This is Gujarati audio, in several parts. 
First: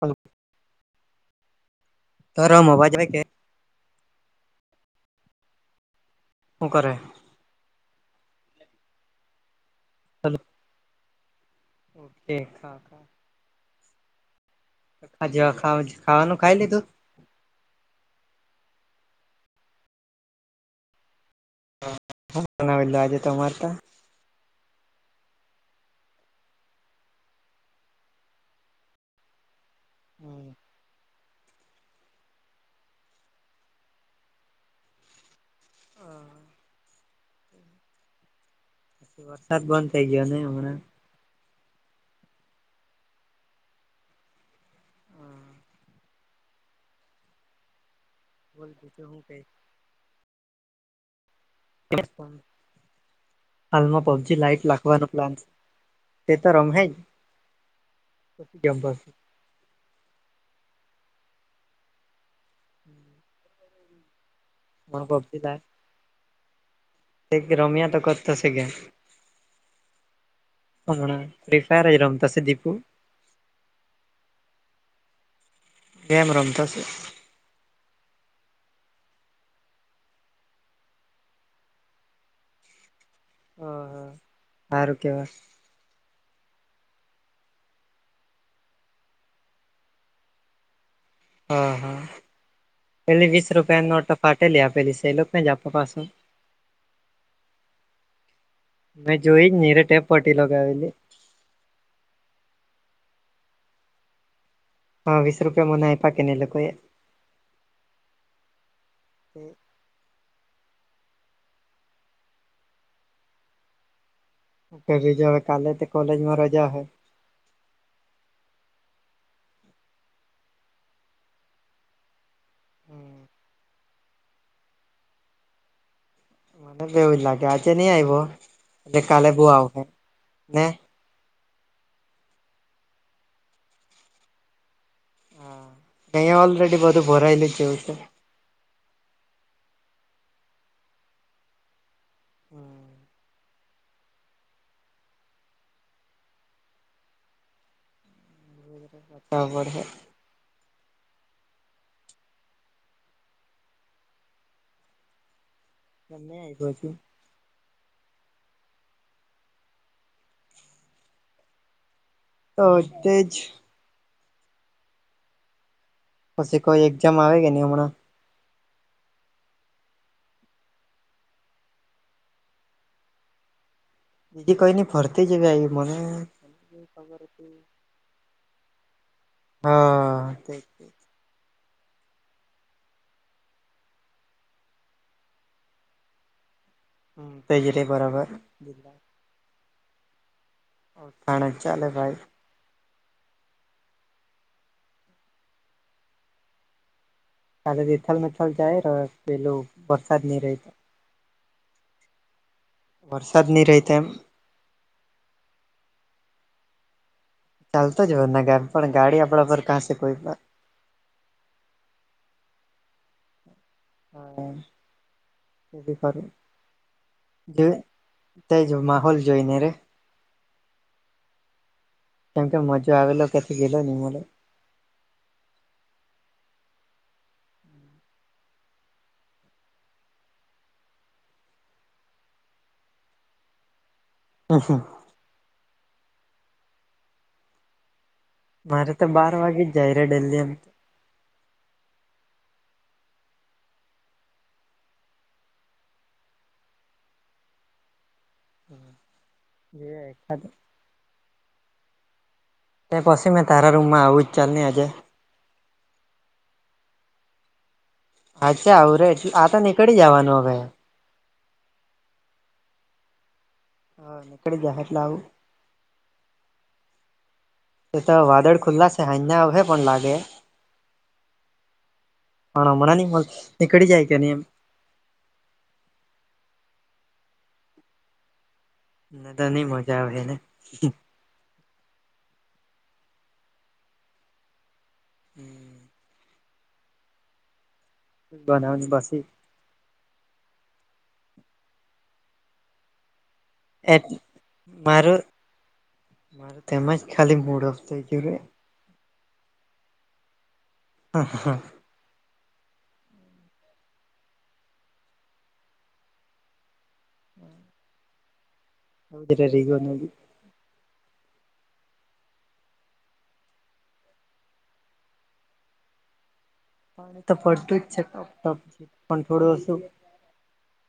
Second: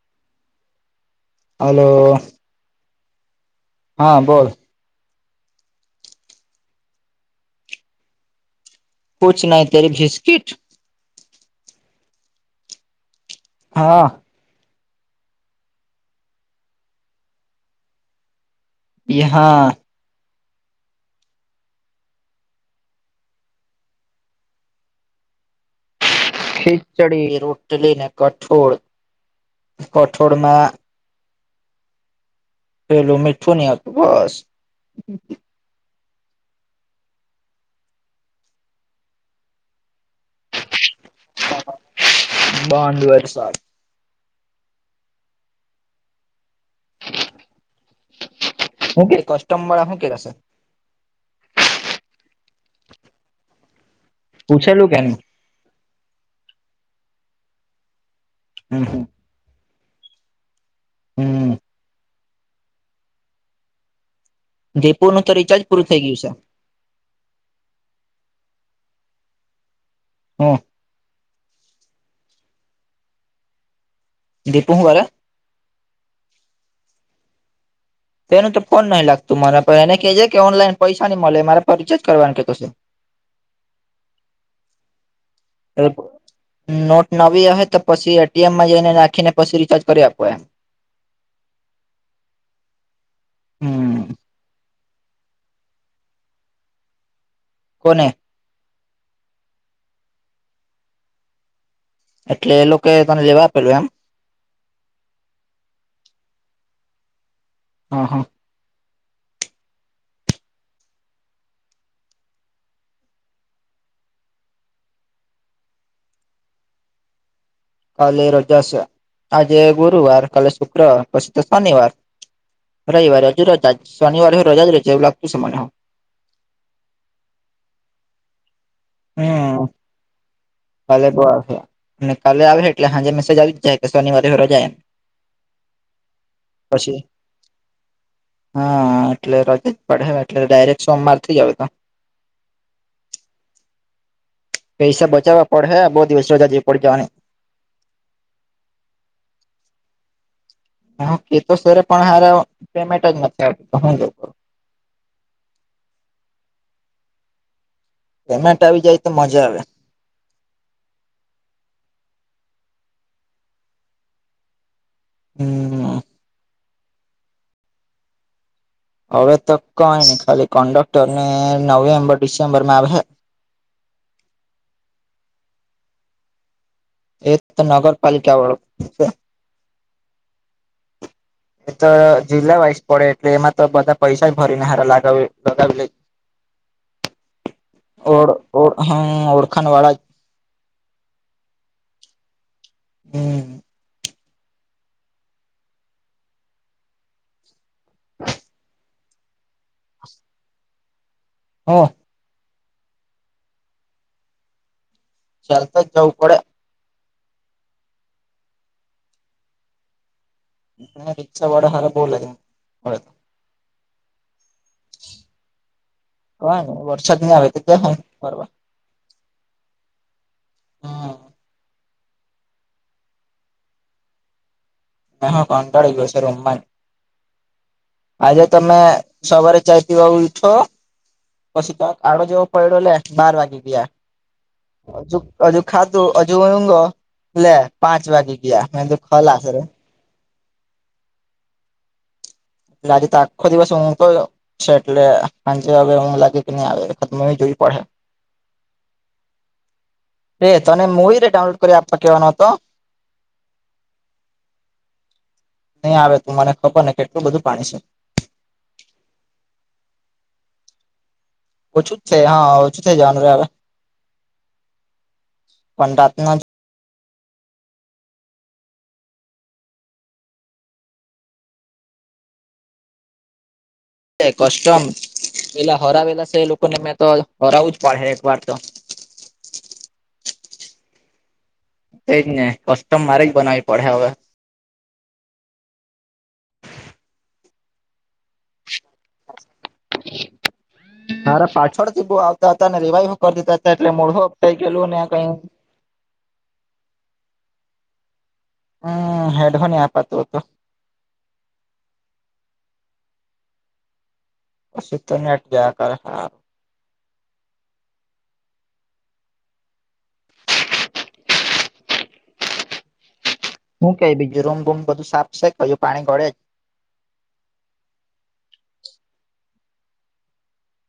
હલો હાલો [unintelligible] હા બોલ! હું કરે? કુચ નહી તેરી હલો બિસ્કીટ ઓકે ખા ખા. હા વા ખાવાનું ખાઈ લીધું [inaudible] હ હા ના આજે તો મારતા ખીચડી રોટલી ને કઠોળ કઠોળમાં પેલું મીઠું નહ હતું બસ હા છી વરસાદ બંધ થઇ ગયો ને હમણાં બંદ વરસાદ બોલ બીજું હું કેય કે કસ્ટમ વાળા હું કેતા છે હાલમાં પબજી લાઈટ પૂછેલું કે લાખવાનો એનું? પ્લાન છે તે તો રમહેજ પસી ગેમ હમ રમસુ હમ હમ જયપુરનું તો રિચાર્જ પૂર થઈ ગયું છે એક રમિયા તો કરતો શે ગેમ હું હમણા ફ્રી ફાયર જ રમતો શે દિપુ દીપું હું કરે ગેમ રમતો શે તેનું તો ફોન નહીં લાગતું મારા ર એને કેજે છે કે ઓનલાઈન પૈસા ની મળે મારા પર રિચાર્જ કરવાનું કેતો છે હહ હારું કેવા એપ નોટ નવી ઓહે તો પછી એટીએમ માં જઈને નાખીને પછી રિચાર્જ કરી આપો એમ હા હા પેલી વીસ રૂપિયા હમ નોટ ફાટેલી આપેલી છે એ લોકનેજ આપુ પાછું કોને મેં જોઈ જ ની રે ટેપ પટી લગાવેલી એટલે એ લોકો તને લેવા આપેલું એમ હા વીસ રૂપિયામાં મને આયપા કેની એલોકોએ હા હા [unintelligible] રજા કાલે તો કોલેજ માં રજા હૈ કાલે રોજા છે આજે ગુરુવાર કાલે શુક્રવાર પછી તો શનિવાર રઇવારે તો રજાજ શનવારે હું રજા જ રેય છે એવું લાગતું શે મનેહો મને બી એવુજ લાગે આજે ની આયવો એટલે કાલે બો હમ આવહે ને કાલે બો આવે અને કાલે આવે એટલે સાંજે મેસેજ આવી જ જાય કે શનિવારે હો રજા એમ હા અહંયા ઓલરેડી પછી બધું ભરાયેલું જેવું છે હા એટલે રજા જ પડહે એટલે ડાયરેક્ટ સોમવાર થી જ હવે તો હમ પૈસા બચાવવા પડહે [unintelligible] બચાવવા પડહે હું કેતો સરે પણ હારા પેમેન્ટ જ નથી આવતું ત હું જેવું કરું [unintelligible] પેમેન્ટ આવી જાય તો મજા આવે હા તેજ હમ પછી કોઈ એક્ઝામ આવે કે ની હમણાં હવે તો કઈની ખાલી કન્ડક્ટર ને નવેમ્બર ડિસેમ્બર માં આવહે બીજી કઈ નઈ ફરતી જેવી આયવી મને ખબર એ હતી તો નગરપાલિકા વાળું છે હા તેજ તેજ [inaudible] એ તો જિલ્લા વાઈઝ પડે એટલે એમાં તો બધા પૈસા જ ભરીને હારા લાગાવ લગાવી લેય તેજ રે ઓ બરાબર ઓ હમ ઓળખાણ વાળા ઓળખાણ જ ચાલે ભાઈ. હમ. ખાલી તિથલ બીથલ જાયે રે પહેલું વરસાદ ની રેય તો. હા. વરસાદ ની રેય તેમ ચાલતા જ જવું પડે. ચાલતો જ બ ના ઘર પણ ગાડી આપણા પરર કાંસે કોઈ રિક્ષા વાલા હ બહુ લે વરસાદ નહી આવે તો જવાય ફરવા જો માહોલ જોઈને રે. હા કેમ કે મજા આવેલો કેથી ગેલો હી મને. હ હા કંટાળી ગયો છે રામ વા આજે તમે સવારે ચઇ પીવા ઉયઠો પછી તોક આડો જેવો પડ્યો લે બાર વાગી ગયા. [unintelligible] હજ અજુ ખાધું અજુંગ લે પાંચ વાગી ગયા મે મારે કીધું તો બાર ખલાસ રે વાગે જ જાય રહ્યા ડેલી એમ તો. એટલે આજે તો આખો દિવસ હું તો છે એટલે સાંજે હવે હું લાગે કે નહી આવે ખતમ એ જોવી પડે એ [unintelligible] તને મૂવી ને ડાઉનલોડ કરી આપવા કહેવાનો હતો. તે પછી મેં તારા રૂમમાં આવું જ ચાલ ને આજે. નહીં આવે તું મને ખબર ને કેટલું બધું પાણી છે. અચ્છા આવું રે એટલે આ નીકળી જવાનું હ હવે. ઓછું છે ત હા ઓછું થઈ જવાનુરે હવે હ નીકળી જાહે એટલે આવું પણ રાતના તે તો વાદળ ખુલ્લા સ હાજના આવહે પણન લાગે હે. પણ હમણાં ની પણ નીકડી જાય કે નહી એમ કસ્ટમ પેલા હરાવેલા છે એ લોકોને મેં તો હરાવું જ પડે એક વાર તો. ના તો નઈ મજા આવે એને. એજ નહી કસ્ટમ મારે જ બનાવી પડે હવે. [unintelligible] બનાનીને બસી. મારા પાછળથી બહુ આવતા હતા ને રિવાઈવો કરી દીધા હતા એ એટલે મોઢો અઈ ગયેું ને કઈ. મારે તેમાં જ ખાલી મડ ઓફ થઈ ગયું. હમ હેડ ફોન આપપતું તો. [unintelligible] પછી તો નેટ જાયા કર હા. હમ [inaudible] હું કે બીજું રૂમ બૂમ બધું સાફ છે કજુ પાણી ગડે જ હ તો પડતું જ છે ટપ ટપ છે પણ થોડું ઓછું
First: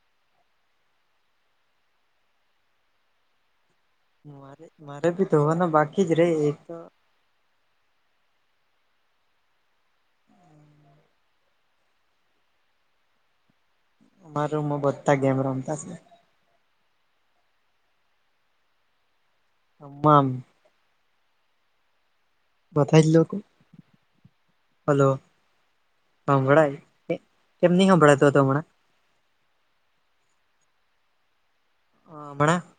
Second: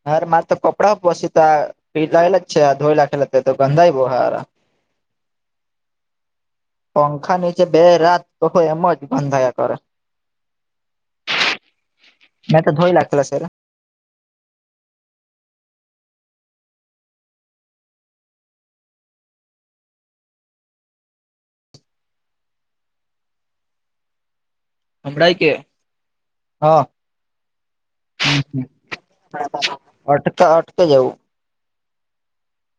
હાર મારે તો કપડાં પછ તો પી લયેલા જ છે ધોઈ લખેલા તો ગંદા બો હારા મારે મારે બી ધોવાના બાકી જ રે એ તો પંખા નીચ બે રાત તો એમ જ બંધાયા કરે. મેં તો ધોય લખેલા છે. મારામાં બધા ગેમ રમતા આમ બતાયજ લોકે હલો હમણાં કે હા હભળાય કેમની હભળાયતો હતો હમણાં અટ અટકે જવું હ [unintelligible]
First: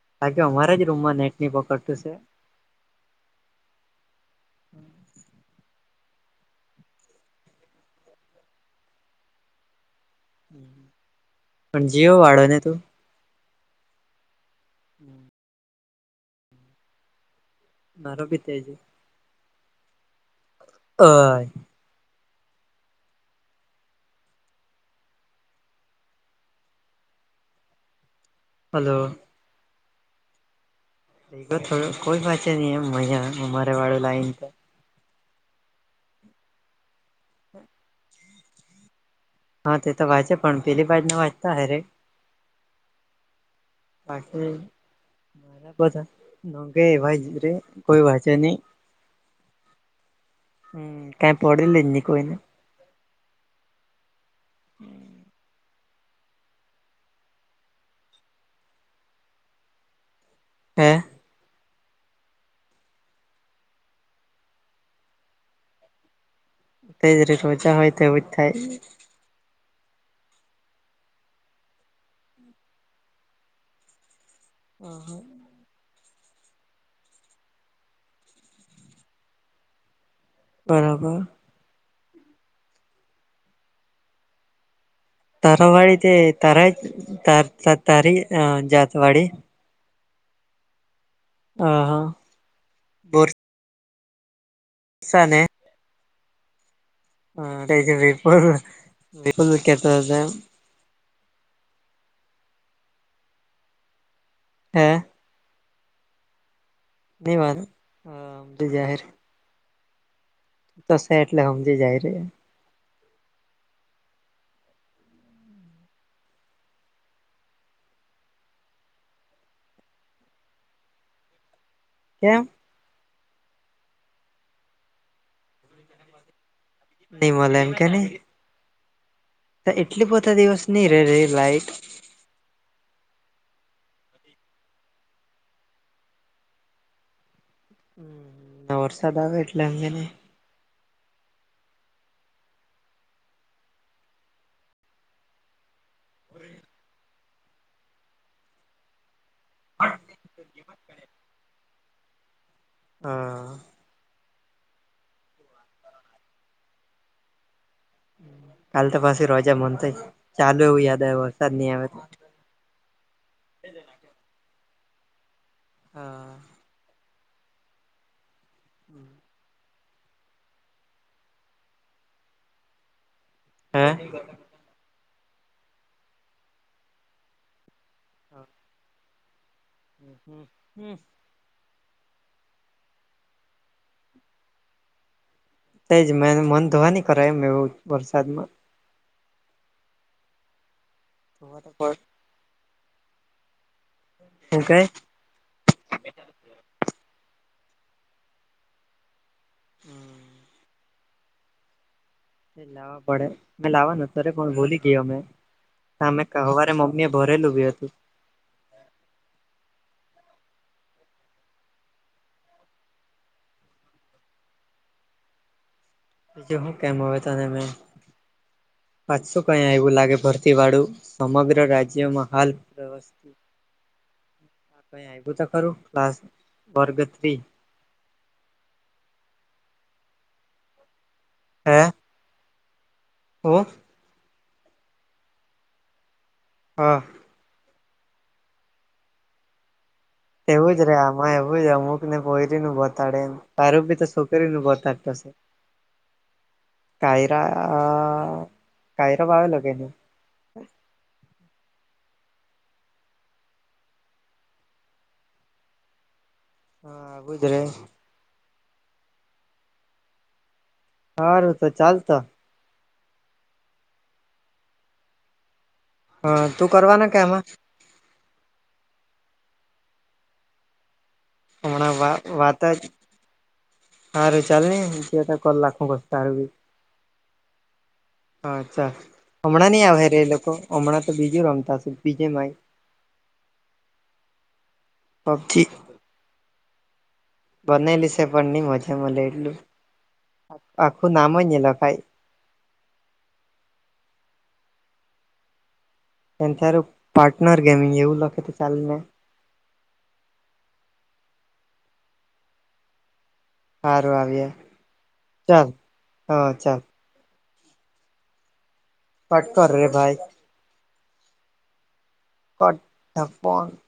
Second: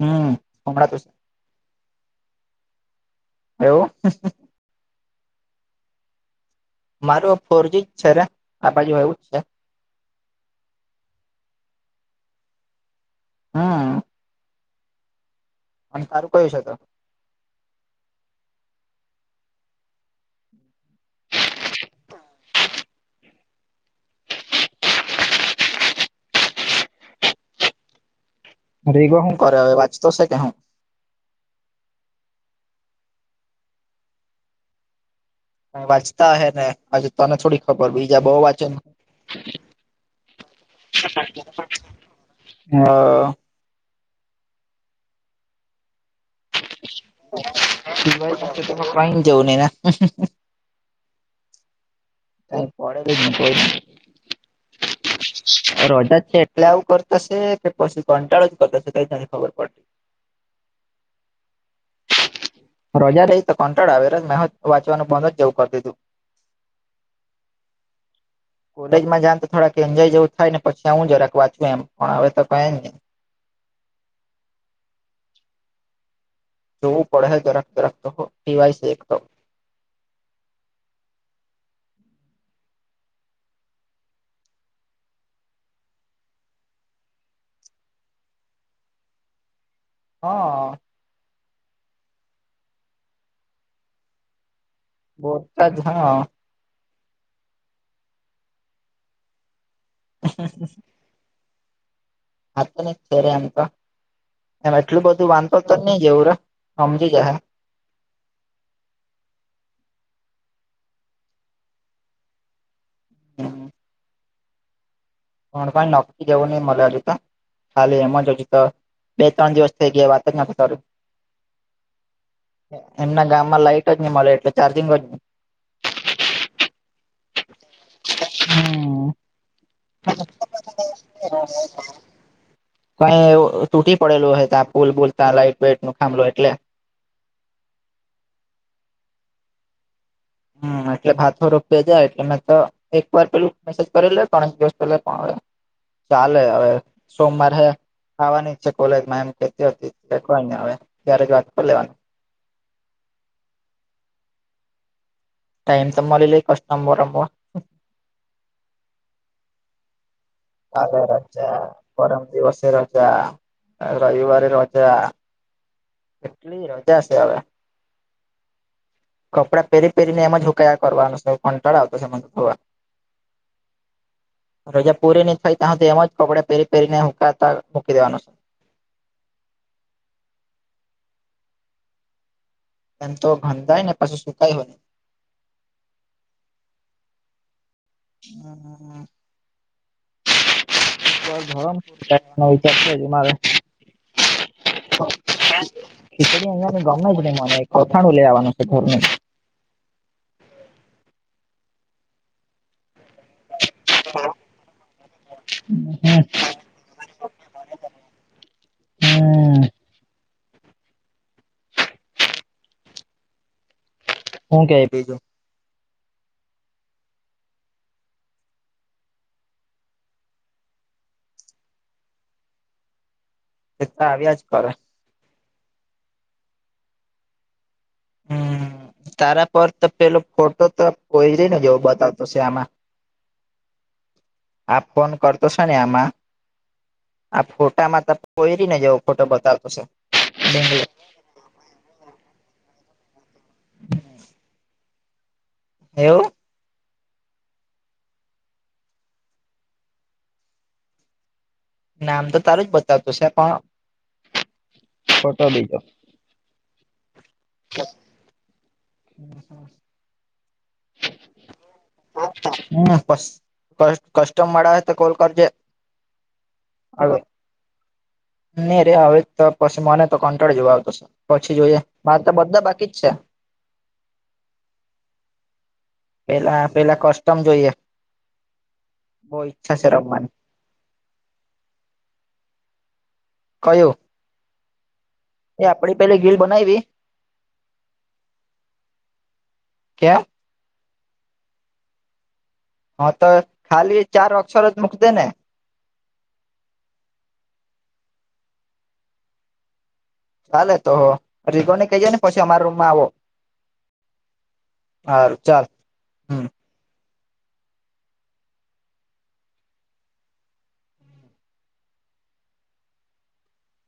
હમ બાકી અમારા જ હમણાં તો રૂમમાં નેટ ની પકડતું સે. એવું મારું ફોરજી જ છે રે આ બાજુ એવું જ છે. પણ જીઓ વાળો ને તુ હા હમ્મ અને તારું કયું છે, તો મારો ભી થ છે. હો હલો રીગો શું કર્યો હવે વાંચતો છે, કે હુ થોડું કોઈ વાંચે નહ એમ મજા અમારે વાળું લાઈન વાંચતા હે ને હજે તને થોડી ખબર બીજા બહુ વાંચન હા તે તો વાપણ પેલી બાજ ના વાંચતા હે રે હા પાછ મારા બધા ન કે એવાય જ રે કોઈ વાચ નહી. કઈ જવું નહી ને હમ કાઈ પડે લ જ નને કોઈને ત પે બે કો રજા છે એટલે આવું કરતાશે કે પછી કંટાળો જ કરતાશે કઈ તને ખબર પડતી હે રજા રહી તો કંટાળ આવે ર મેં વાંવાનું બંધ જ જવું કરી દીધુ તે જ ર રજા હોય તોવું જ થાય. લજમાં જા થોડાક એન્જોય જેવું થાય ને પછી આવું જરાક વાચું એમ પણ હવે તો કને હ હા જોવું પડે દરખત દરખતવાયે તો બરાબર તારવાડી તે તાર ત તારી જતવાડી હા હા હા બર બોતા જ હા હા છે વિપુલ વિુલ કેતા હા તો ન છેે એમ તો એમ હે એટલું બધું વાંધો તો નહી જેવું રે સમજી નહી જાય વાત હમ તો જાહેર તોશે એટલે સમજીે જાય ર્યા હા કો કોઈ નોકરી જવું ન મલા અ ર તો ખાલી એમ જજ તો બે ત્રણ દિવસ થઈ ગયા વાતક ના પતારુ હ્યામ એમના ગામમાં લાઈટ જ નહી, મળે એટલે ચાર્જિંગ જ ન નિમલ એનકે ન હમ્મ એટલી પોતા દિવસ નહી રે ર લાઈટ કઈ એ તૂટી પડેલું હોય, ત પુલ બોલતા લાઈટ વેટ નું ખાંભલું એટલે હમ ના વરસાદ આવે એટલે અંગ હમ એટલે ભાથ રોપી જયા એટલે મેં તો એક વાર પેલું મેસેજ કરેલ હો પણ દિવસ પે ચાલે હવે સોમવારે હ આવવાની જ છે કોલેજમાં એમ કેતીેખવા હવે ત્યારે જ વાત પણ લેવાની હા ટાઈમ સંવા લ કસ્ટ્ટ બ રબ કાલ તો પાછી રજા મનતા કાલે રજા પરમ દિવસે રજા. રવિવારે રજા કેટલી રજા છે હવે. કપડા પહેરી પહેરીને એમ જ હૂકાયા કરવાનું કંટાળ આવતો મ થવા. હે! રજા પૂરી નહીં થાય ત તો એમ જ કપડે પહેરી પહેરીને હકાતા મૂકી દેવાનું છે. હ હ હ! [unintelligible] એમ તો ગંધાય ને પછી સુકાય હોય ને. એજ મે મન ધોવા ન કર એમ એવું. વરસાદમાં [inaudible] [inaudible] હું કેય? ખીચડી અહિયાં તો ગમે જ નહી મને અથાનું લે લવાનું છે. હમ! [unintelligible] લાવવા પડે મેં લાવવા નતો અ કોણ ભૂલી ગયો મેં તમે કહરે મમ્મ. ભરેલું બી હતું. હમ શું કેય છે. [unintelligible] પાચસું કયા એવું લાગે ભરતી વાળું સમગ્ર રાજ્યમાં હાલ. [inaudible] એ તો આવ્યા જ કરે. ક આવ્યું ત ખરું ક્લાસ વર્ગ થ્રી. હમ તારા પર તો પેલો ફોટો તો કોઈ રહીને જોવો બતાવતો છે આમાં. હો? આપ ફોન કરતો છો ને આમાં. હા! આ ફોટામાં તો પોયરીનો જેવો ફોટો બતાવતો છે. એવું બેંગલો જ રે આમાં એવું જ અમુક ને પોરીનો બતાડે એમ. તારુ તો છોકરી નું બતવાતું છે. એવુ? કયરા કયરા ભવે લગેને. [unintelligible] નામ તો તારું જ બતાવતું છે. પણ ફોટો બીજો. હા આજ રે. [inaudible] હારું તો ચાલતો! હમ, કસ્ટમ મળ આવે તો કોલ કરજે. હા, તું કરવાના હવે કે આમાં. નહી રે હવે તો પછી મને તો કંટાળ જવા આવ તો છે. પછી જોઈએ હમણાં વા મારે તો બધા બાકી જ છે. હારુ ચાલ ની જુએ તો કર લખશું બધા તારું બી પેલા પેલા કસ્ટમ જોઈએ. હા અચ્છા બહુ હમણાં ઈચ્છા નહી છે આવે ર એ રમવાની લોકો હમણાં તો બીજું રમતા બીજે માય. કયું? પબજી - આપણી પેલી ગીલ બનાવી- બનેલી છે પણ નઈ મજા મલે એટલું કેમ આખું નામ જ લખાઈ- હા તો ખાલી ચાર અક્ષર જ મુકતે ને- એ તારું પાર્ટનર ગેમિંગ એવું લખે તો ચાલે ને- ચાલે તો જીગોને કહીએ ને પછી અમારા રૂમમાં આવો- સારું આવીએ ચાલ હમ હં ચાલ. કટ કર રે ભાઈ. [unintelligible]